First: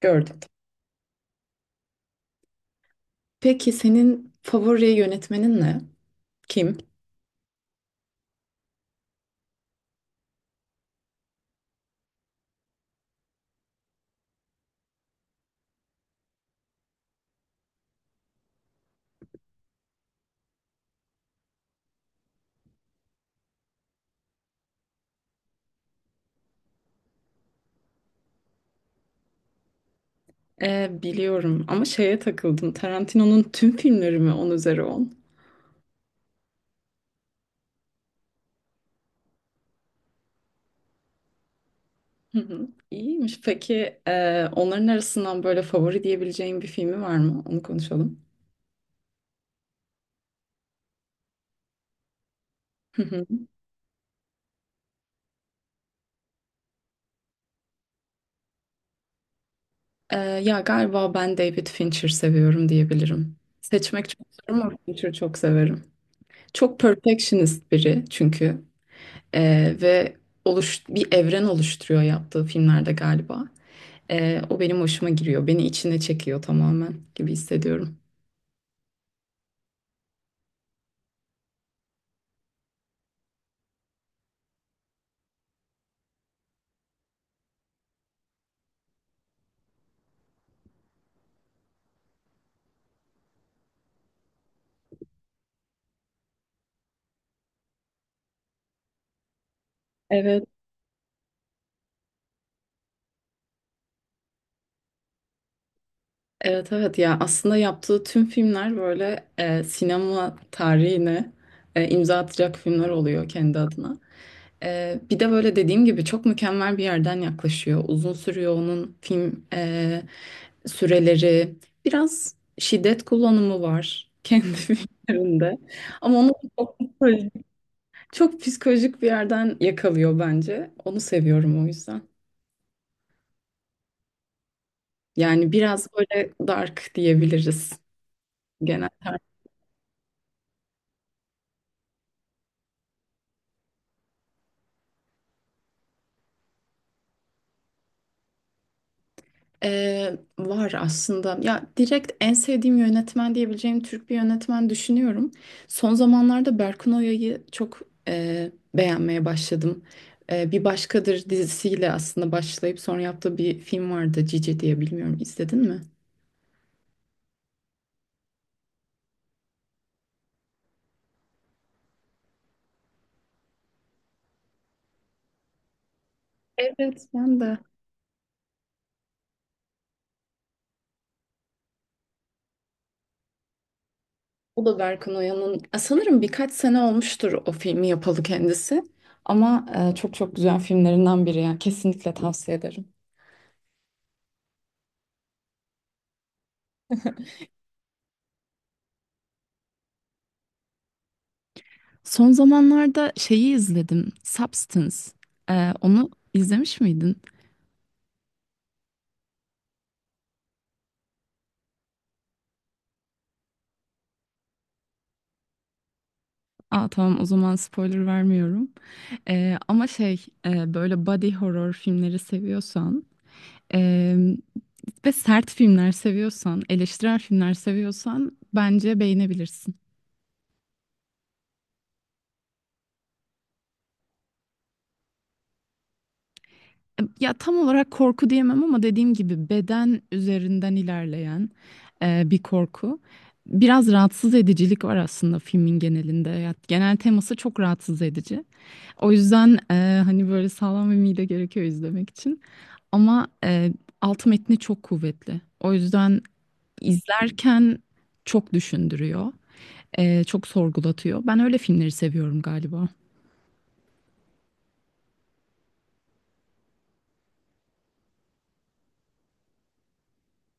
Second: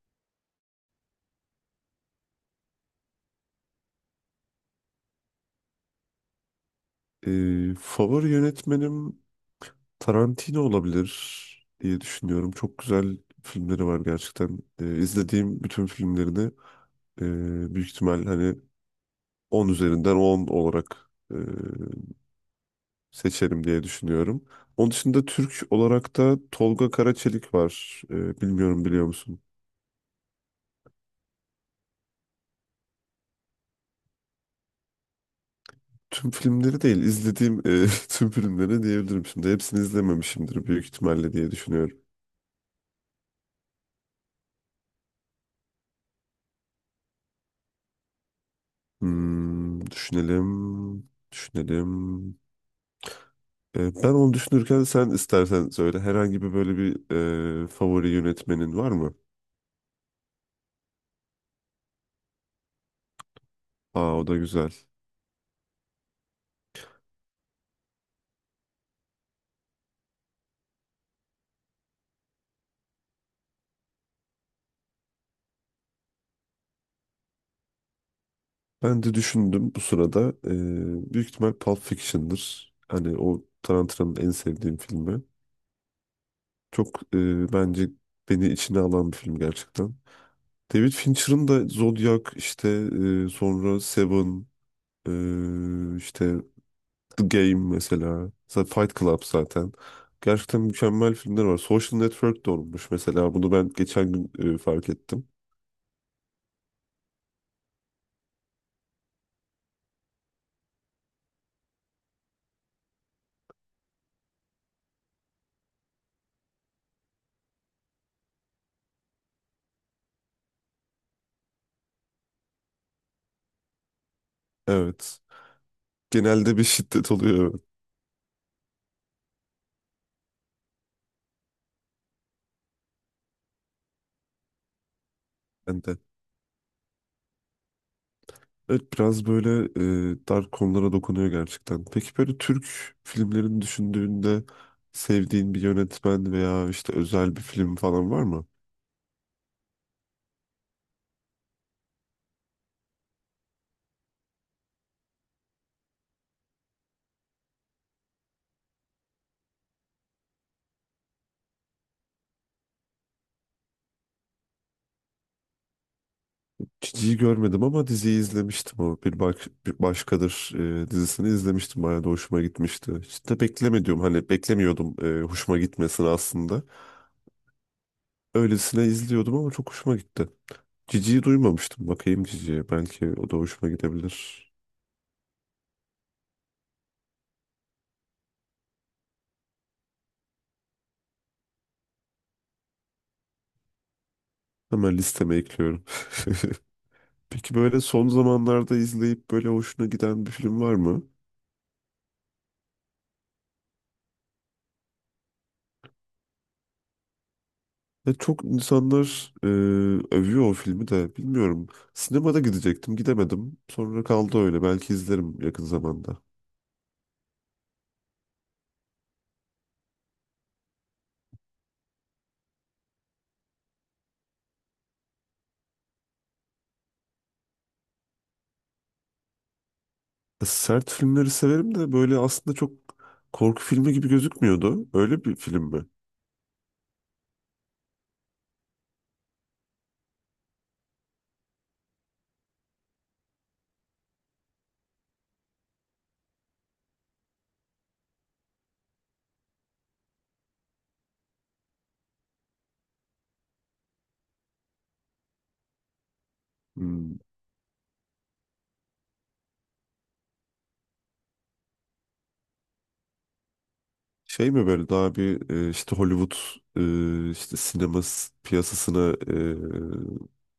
Gördüm. Peki senin favori yönetmenin ne? Kim? Favori yönetmenim Tarantino olabilir diye düşünüyorum. Çok güzel filmleri var gerçekten. İzlediğim bütün filmlerini büyük ihtimal hani 10 üzerinden 10 olarak seçerim diye düşünüyorum. Onun dışında Türk olarak da Tolga Karaçelik var. Bilmiyorum biliyor musun? Biliyorum ama şeye takıldım. Tarantino'nun tüm filmleri mi 10 üzeri 10. Tüm filmleri değil, izlediğim tüm filmleri diyebilirim şimdi. Hepsini izlememişimdir büyük ihtimalle diye düşünüyorum. Hı hı. İyiymiş. Peki onların arasından böyle favori diyebileceğin bir filmi var mı? Onu konuşalım. Düşünelim, düşünelim. Hı hı. Ben onu düşünürken sen istersen söyle. Herhangi bir böyle bir favori yönetmenin var mı? Ya galiba ben David Fincher seviyorum diyebilirim. Seçmek Aa, o çok da zor ama güzel. Fincher'ı çok severim. Çok perfectionist biri çünkü ve bir evren oluşturuyor yaptığı filmlerde galiba. O benim hoşuma giriyor. Beni içine çekiyor tamamen gibi hissediyorum. Ben de düşündüm bu sırada. Büyük ihtimal Pulp Fiction'dır. Hani o Tarantino'nun en sevdiğim filmi. Çok bence beni içine alan bir film gerçekten. David Fincher'ın da Zodiac işte sonra Seven işte The Game mesela. Zaten Fight Club zaten. Evet, Gerçekten mükemmel filmler var. Social Network de olmuş mesela. Bunu ben geçen gün fark ettim. evet, evet. Ya aslında yaptığı tüm filmler böyle sinema tarihine imza atacak filmler oluyor kendi adına. Bir de böyle dediğim gibi çok mükemmel bir yerden yaklaşıyor. Uzun sürüyor onun film süreleri. Biraz şiddet kullanımı var kendi Evet. filmlerinde. Ama onu Genelde bir çok, şiddet oluyor, evet, çok psikolojik bir yerden yakalıyor bence. Onu seviyorum o yüzden. Yani biraz bende. böyle dark diyebiliriz genel Evet, tarz. biraz böyle dar konulara dokunuyor gerçekten. Peki böyle Türk filmlerini düşündüğünde sevdiğin bir yönetmen veya işte özel bir film falan var mı? Var aslında. Ya direkt en sevdiğim yönetmen diyebileceğim Türk bir yönetmen düşünüyorum. Son zamanlarda Berkun Oya'yı çok beğenmeye başladım. Bir Başkadır dizisiyle aslında başlayıp sonra yaptığı bir film vardı Cici diye bilmiyorum izledin mi? Diziyi görmedim ama diziyi izlemiştim o. Bir, bak, bir Başkadır dizisini izlemiştim. Bayağı da hoşuma gitmişti. Hiç de beklemediğim, hani beklemiyordum hoşuma gitmesini aslında. Evet ben de. Öylesine izliyordum ama çok hoşuma gitti. Cici'yi duymamıştım. Bakayım Cici'ye. Belki o da hoşuma gidebilir. O da Berkun Oya'nın sanırım birkaç sene olmuştur o filmi yapalı kendisi. Ama çok çok güzel filmlerinden biri yani kesinlikle tavsiye ederim. Hemen listeme ekliyorum. Peki böyle son zamanlarda izleyip böyle hoşuna giden bir film var mı? Son zamanlarda şeyi izledim. Substance. Onu izlemiş miydin? Ve çok insanlar övüyor o filmi de, bilmiyorum. Sinemada gidecektim, gidemedim. Sonra kaldı öyle, belki izlerim yakın zamanda. Aa tamam, o zaman spoiler vermiyorum. Ama şey böyle body horror filmleri seviyorsan e, ve sert filmler seviyorsan, eleştirel filmler seviyorsan bence beğenebilirsin. Sert filmleri severim de böyle aslında çok korku filmi gibi gözükmüyordu. Öyle bir film mi? Ya tam olarak korku diyemem ama dediğim gibi beden üzerinden ilerleyen bir korku. Biraz rahatsız edicilik var aslında filmin genelinde. Ya, genel teması çok rahatsız edici. O yüzden hani böyle sağlam bir mide gerekiyor izlemek için. Ama alt metni çok kuvvetli. O yüzden Hmm. izlerken çok düşündürüyor, çok sorgulatıyor. Ben öyle filmleri seviyorum galiba. Şey mi, böyle daha bir işte Hollywood işte sinema piyasasına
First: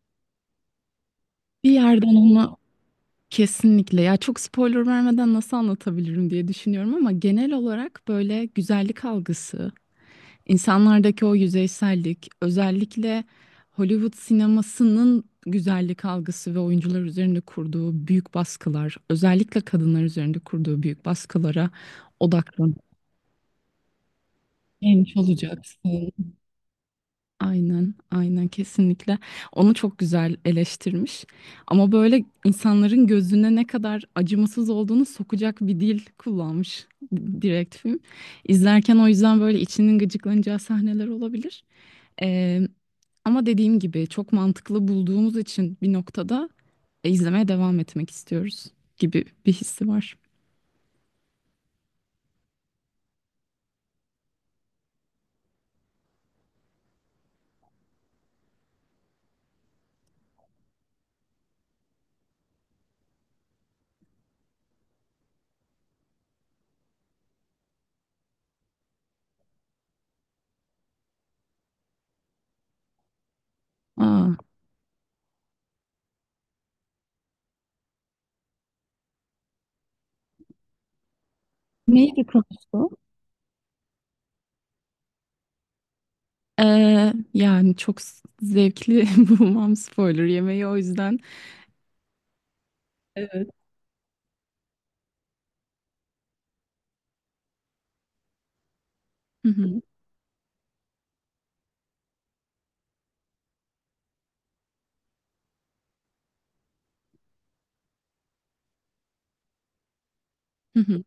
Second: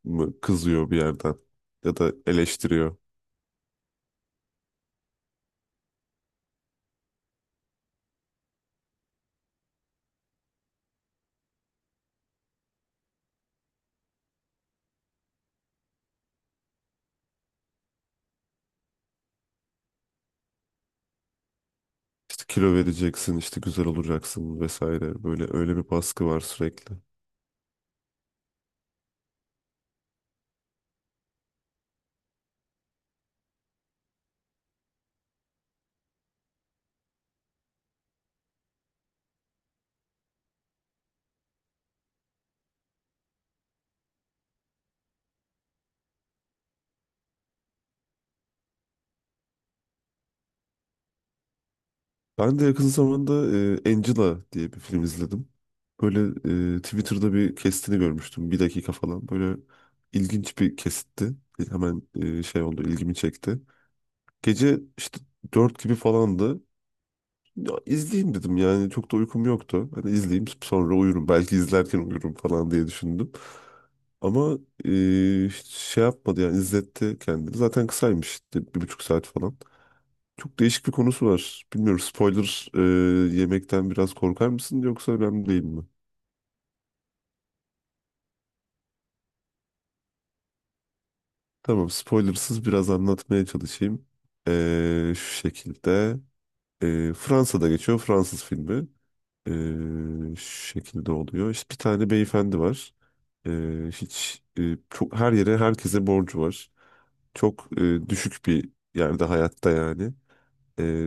mı kızıyor bir yerden, Bir ya da yerden onu eleştiriyor? kesinlikle ya, çok spoiler vermeden nasıl anlatabilirim diye düşünüyorum ama genel olarak böyle güzellik algısı, İnsanlardaki o yüzeysellik, özellikle Hollywood sinemasının güzellik algısı ve oyuncular üzerinde kurduğu büyük baskılar, özellikle kadınlar üzerinde kurduğu büyük baskılara İşte kilo odaklan. vereceksin, işte güzel olacaksın Genç vesaire. Böyle öyle bir olacaksın. baskı var sürekli. Aynen, aynen, kesinlikle. Onu çok güzel eleştirmiş. Ama böyle insanların gözüne ne kadar acımasız olduğunu sokacak bir dil kullanmış direkt film. İzlerken o yüzden böyle içinin gıcıklanacağı sahneler olabilir. Ee, Ama dediğim gibi çok mantıklı bulduğumuz için bir noktada izlemeye devam etmek istiyoruz gibi bir hissi var. Ben de yakın zamanda Angela diye bir film izledim. Böyle Twitter'da bir kestini görmüştüm. Bir dakika falan. Böyle ilginç bir kesitti. Hemen şey oldu, ilgimi çekti. Gece işte 4 gibi falandı. Ya, izleyeyim dedim, yani çok da uykum yoktu. Hani izleyeyim, sonra uyurum. Belki izlerken uyurum falan diye düşündüm. Aa. Ama e, hiç şey yapmadı, yani izletti kendini. Zaten kısaymış, işte 1,5 saat falan. Çok değişik bir konusu var. Bilmiyorum, Neydi spoiler konusu? Yemekten biraz korkar mısın, yoksa önemli değil mi? Yani çok zevkli bulmam spoiler yemeği o yüzden. Tamam, spoilersız biraz anlatmaya Evet. çalışayım. Şu şekilde Fransa'da geçiyor, Fransız filmi. Hı E, hı, şu şekilde oluyor. İşte bir tane beyefendi var. E, hiç çok her yere, herkese borcu var. Çok düşük bir yerde hayatta, yani. hı E, hı.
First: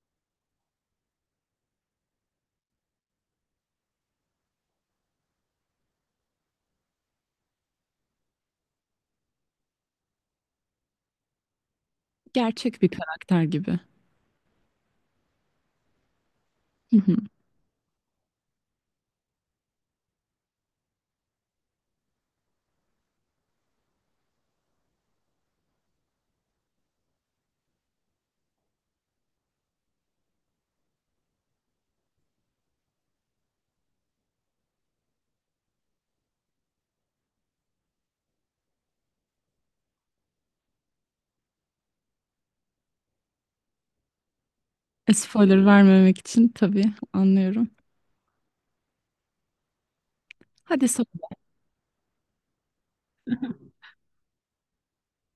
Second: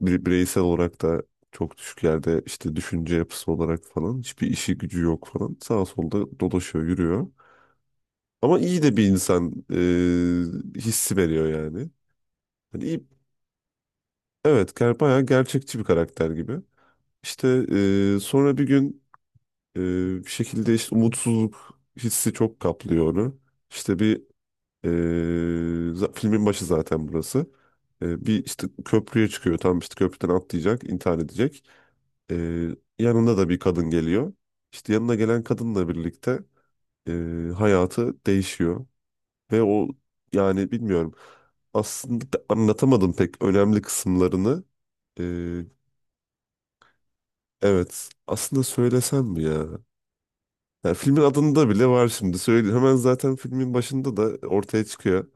bireysel olarak da çok düşük yerde, işte düşünce yapısı olarak falan, hiçbir işi gücü yok falan, sağa solda dolaşıyor, yürüyor. Ama iyi de bir insan hissi veriyor yani. Gerçek Hani bir iyi, karakter gibi. evet, bayağı gerçekçi bir karakter gibi. Hı hı. İşte sonra bir gün e, bir şekilde işte umutsuzluk hissi çok kaplıyor onu. İşte e, filmin başı zaten burası. Bir işte köprüye çıkıyor. Tam işte köprüden atlayacak, intihar edecek. Ee, yanında da bir kadın geliyor. İşte yanına gelen kadınla birlikte e, hayatı değişiyor. Ve o, yani bilmiyorum. Aslında da anlatamadım pek önemli kısımlarını. Ee, Spoiler vermemek için tabii anlıyorum. evet aslında söylesem mi ya? Hadi Yani söyle. filmin adında bile var şimdi. Söyle, hemen zaten filmin başında da ortaya çıkıyor.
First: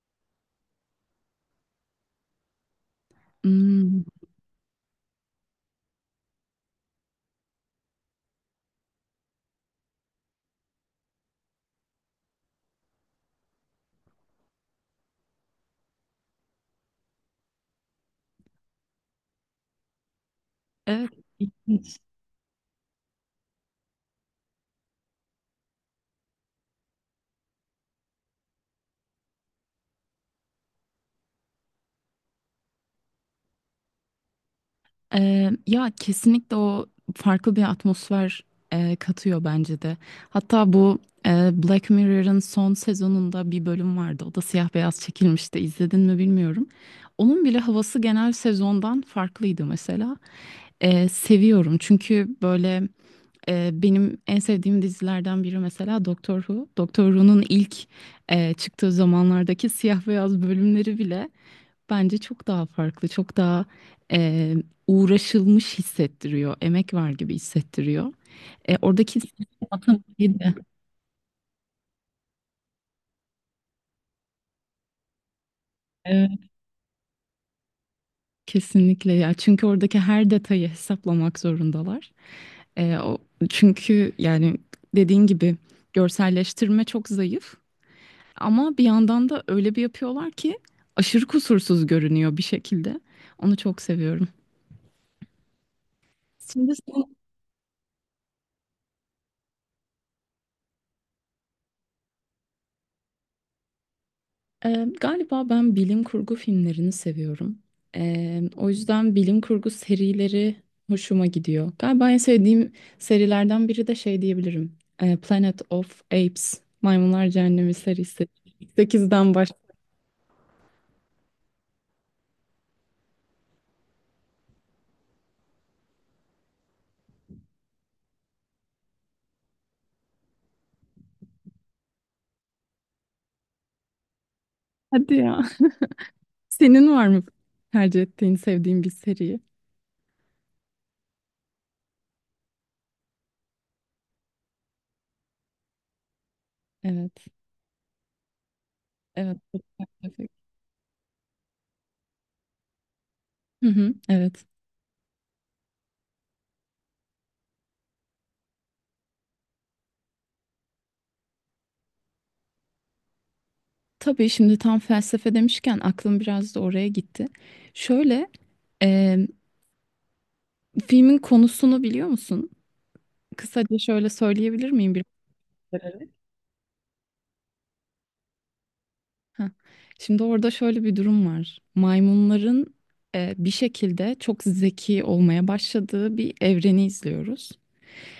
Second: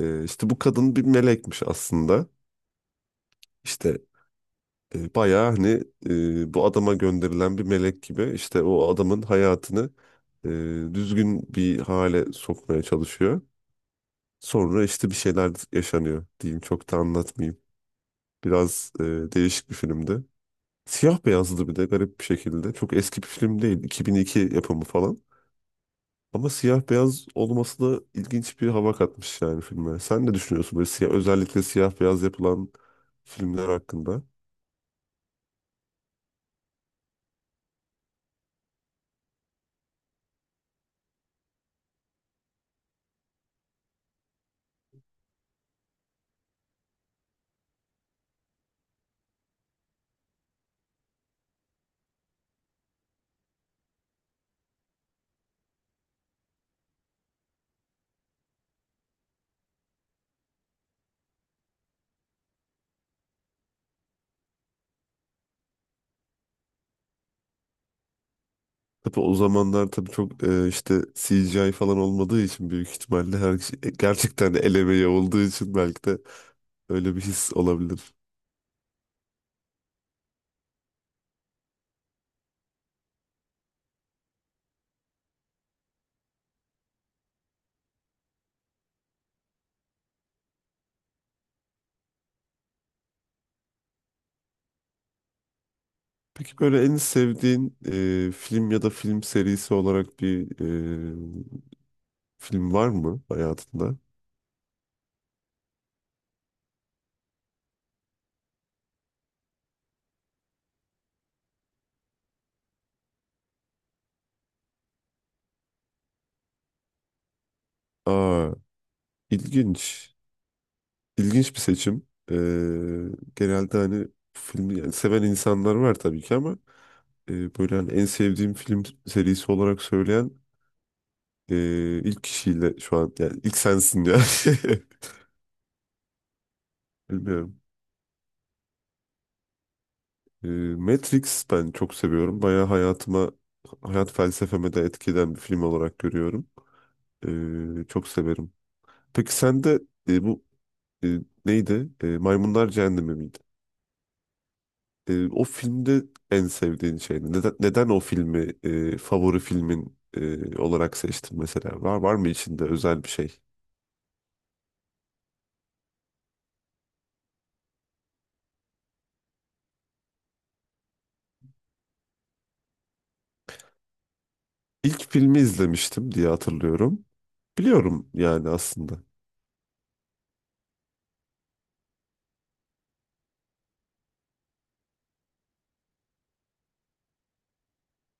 İşte bu kadın bir melekmiş aslında. Hmm, İşte bayağı hani bu adama gönderilen bir melek gibi, işte o adamın hayatını e, düzgün bir hale sokmaya çalışıyor. Sonra işte bir şeyler yaşanıyor diyeyim, çok da anlatmayayım. Biraz değişik bir filmdi. evet. Siyah beyazdı bir de, garip bir şekilde. Çok eski bir film değil, 2002 yapımı falan. Ama siyah beyaz olması da ilginç bir hava katmış yani filme. Sen ne düşünüyorsun böyle siyah, özellikle siyah beyaz yapılan filmler hakkında? Ya kesinlikle o farklı bir atmosfer katıyor bence de. Hatta bu Black Mirror'ın son sezonunda bir bölüm vardı. O da siyah beyaz çekilmişti. İzledin mi bilmiyorum. Onun bile havası genel sezondan farklıydı mesela. Seviyorum çünkü böyle benim en sevdiğim dizilerden biri mesela Doctor Who. Doctor Who'nun ilk çıktığı zamanlardaki siyah beyaz bölümleri bile. Bence çok daha farklı, çok daha e, uğraşılmış hissettiriyor, emek var gibi hissettiriyor. Oradaki Tabii o zamanlar, tabii matematiği çok de işte CGI falan olmadığı için, büyük ihtimalle her şey gerçekten el emeği olduğu için, belki de evet, öyle bir his olabilir. kesinlikle ya, çünkü oradaki her detayı hesaplamak zorundalar. E, o, Çünkü yani dediğin gibi görselleştirme çok zayıf ama bir yandan da öyle bir yapıyorlar ki aşırı kusursuz görünüyor bir şekilde. Onu çok seviyorum. Peki Şimdi böyle en sen- sevdiğin film ya da film serisi olarak bir e, film var mı hayatında? Galiba ben bilim kurgu filmlerini seviyorum. O yüzden bilim kurgu serileri hoşuma gidiyor. Galiba en sevdiğim serilerden biri de şey diyebilirim. Planet of Apes, Maymunlar Cehennemi serisi. Aa, 8'den baş. ilginç. İlginç bir seçim. Genelde hani filmi yani seven insanlar var tabii ki, ama e, böyle hani en sevdiğim film serisi olarak söyleyen ilk kişiyle şu an, yani ilk sensin ya. Hadi ya. Senin var mı Bilmiyorum. tercih ettiğin, sevdiğin bir seri? Ee, Matrix ben çok seviyorum. Bayağı hayatıma, hayat felsefeme de etkilen bir film olarak görüyorum. Evet. Çok severim. Peki Evet, çok sen de felsefik. bu e, neydi? Maymunlar Cehennemi miydi? Hı hı, evet. O filmde en sevdiğin şey ne? Neden o filmi favori filmin olarak seçtin mesela? Var mı içinde özel bir şey? Tabii şimdi tam felsefe demişken aklım biraz da oraya gitti. Şöyle, eee, filmin konusunu biliyor musun? Kısaca şöyle söyleyebilir miyim bir İlk filmi şeyleri? izlemiştim diye hatırlıyorum. Biliyorum yani aslında. Heh. Şimdi orada şöyle bir durum var. Maymunların bir şekilde çok zeki olmaya başladığı bir evreni izliyoruz.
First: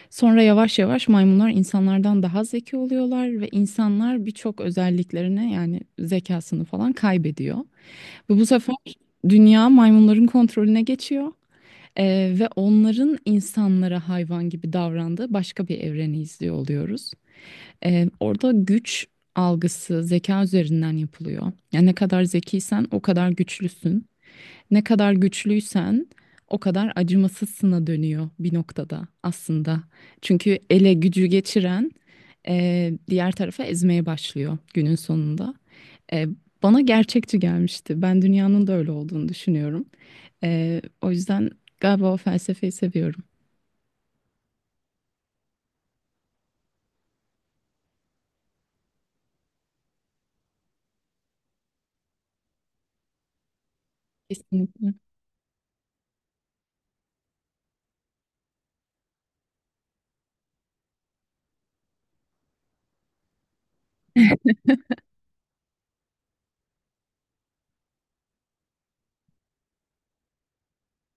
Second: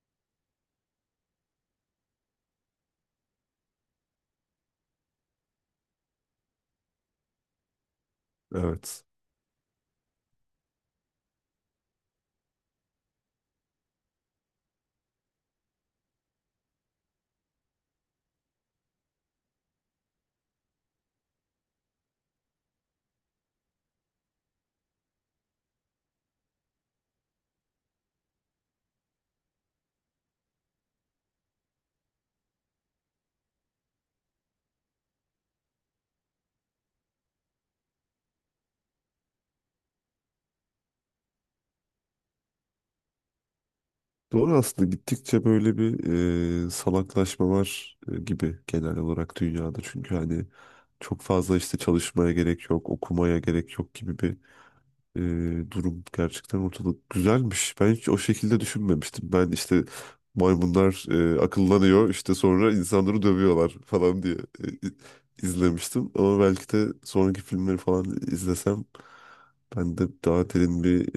Sonra yavaş yavaş maymunlar insanlardan daha zeki oluyorlar ve insanlar birçok özelliklerini yani zekasını falan kaybediyor. Ve bu sefer Evet. dünya maymunların kontrolüne geçiyor e, ve onların insanlara hayvan gibi davrandığı başka bir evreni izliyor oluyoruz. Orada güç algısı zeka üzerinden yapılıyor. Yani ne kadar zekiysen o kadar güçlüsün. Ne kadar güçlüysen o kadar acımasızsına dönüyor bir noktada aslında. Çünkü ele gücü geçiren diğer tarafa ezmeye başlıyor günün sonunda. E, Bana gerçekçi gelmişti. Ben dünyanın da öyle olduğunu düşünüyorum. O yüzden galiba o felsefeyi seviyorum. Doğru, aslında gittikçe böyle bir salaklaşma var gibi, genel olarak dünyada. Çünkü hani çok fazla işte çalışmaya gerek yok, okumaya gerek yok gibi bir Kesinlikle. e, durum. Gerçekten ortalık güzelmiş. Ben hiç o şekilde düşünmemiştim. Ben işte maymunlar akıllanıyor, işte sonra insanları dövüyorlar falan diye e, i- izlemiştim. Ama belki de sonraki filmleri falan izlesem, ben de daha derin bir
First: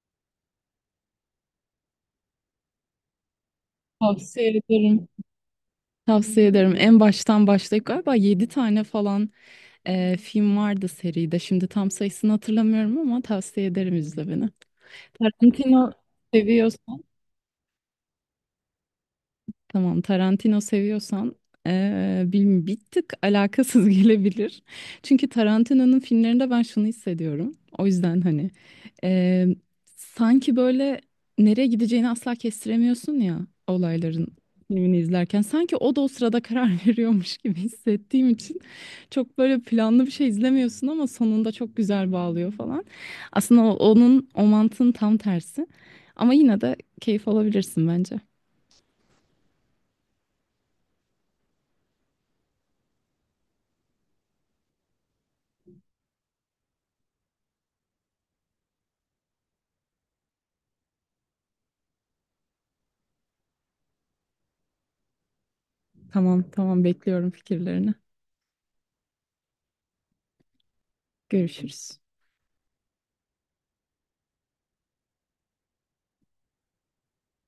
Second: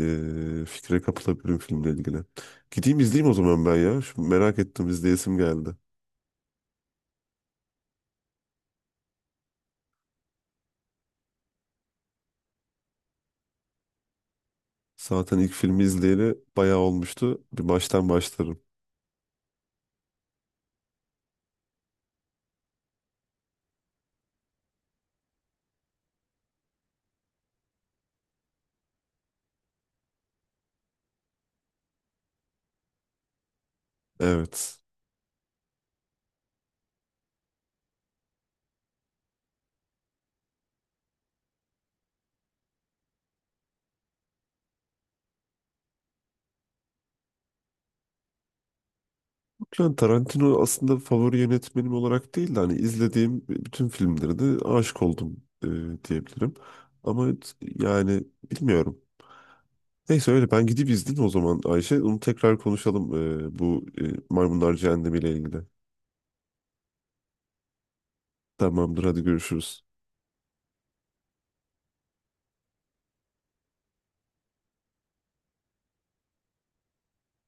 fikre kapılabilirim filmle ilgili. Gideyim izleyeyim o zaman ben ya. Şu Tavsiye merak ettim, ederim. izleyesim geldi. Tavsiye ederim. En baştan başlayıp galiba 7 tane falan film vardı seride. Şimdi tam sayısını hatırlamıyorum ama tavsiye ederim izlemeni. Zaten ilk filmi Tarantino izleyeli bayağı seviyorsan, olmuştu. Bir baştan başlarım. tamam, Tarantino seviyorsan bilmiyorum bir tık alakasız gelebilir. Çünkü Tarantino'nun filmlerinde ben şunu hissediyorum. O yüzden hani e, sanki böyle nereye gideceğini asla kestiremiyorsun ya olayların Evet. filmini izlerken. Sanki o da o sırada karar veriyormuş gibi hissettiğim için. Çok böyle planlı bir şey izlemiyorsun ama sonunda çok güzel bağlıyor falan. Aslında onun o mantığın tam tersi ama yine de keyif alabilirsin bence. Yani Tarantino aslında favori yönetmenim olarak değil de, hani izlediğim bütün filmlere de aşık oldum diyebilirim. Ama yani bilmiyorum. Neyse, öyle ben gidip izledim o zaman Ayşe. Onu tekrar konuşalım bu Maymunlar Cehennemi ile ilgili. Tamam tamam bekliyorum fikirlerini. Tamamdır, hadi görüşürüz. Görüşürüz.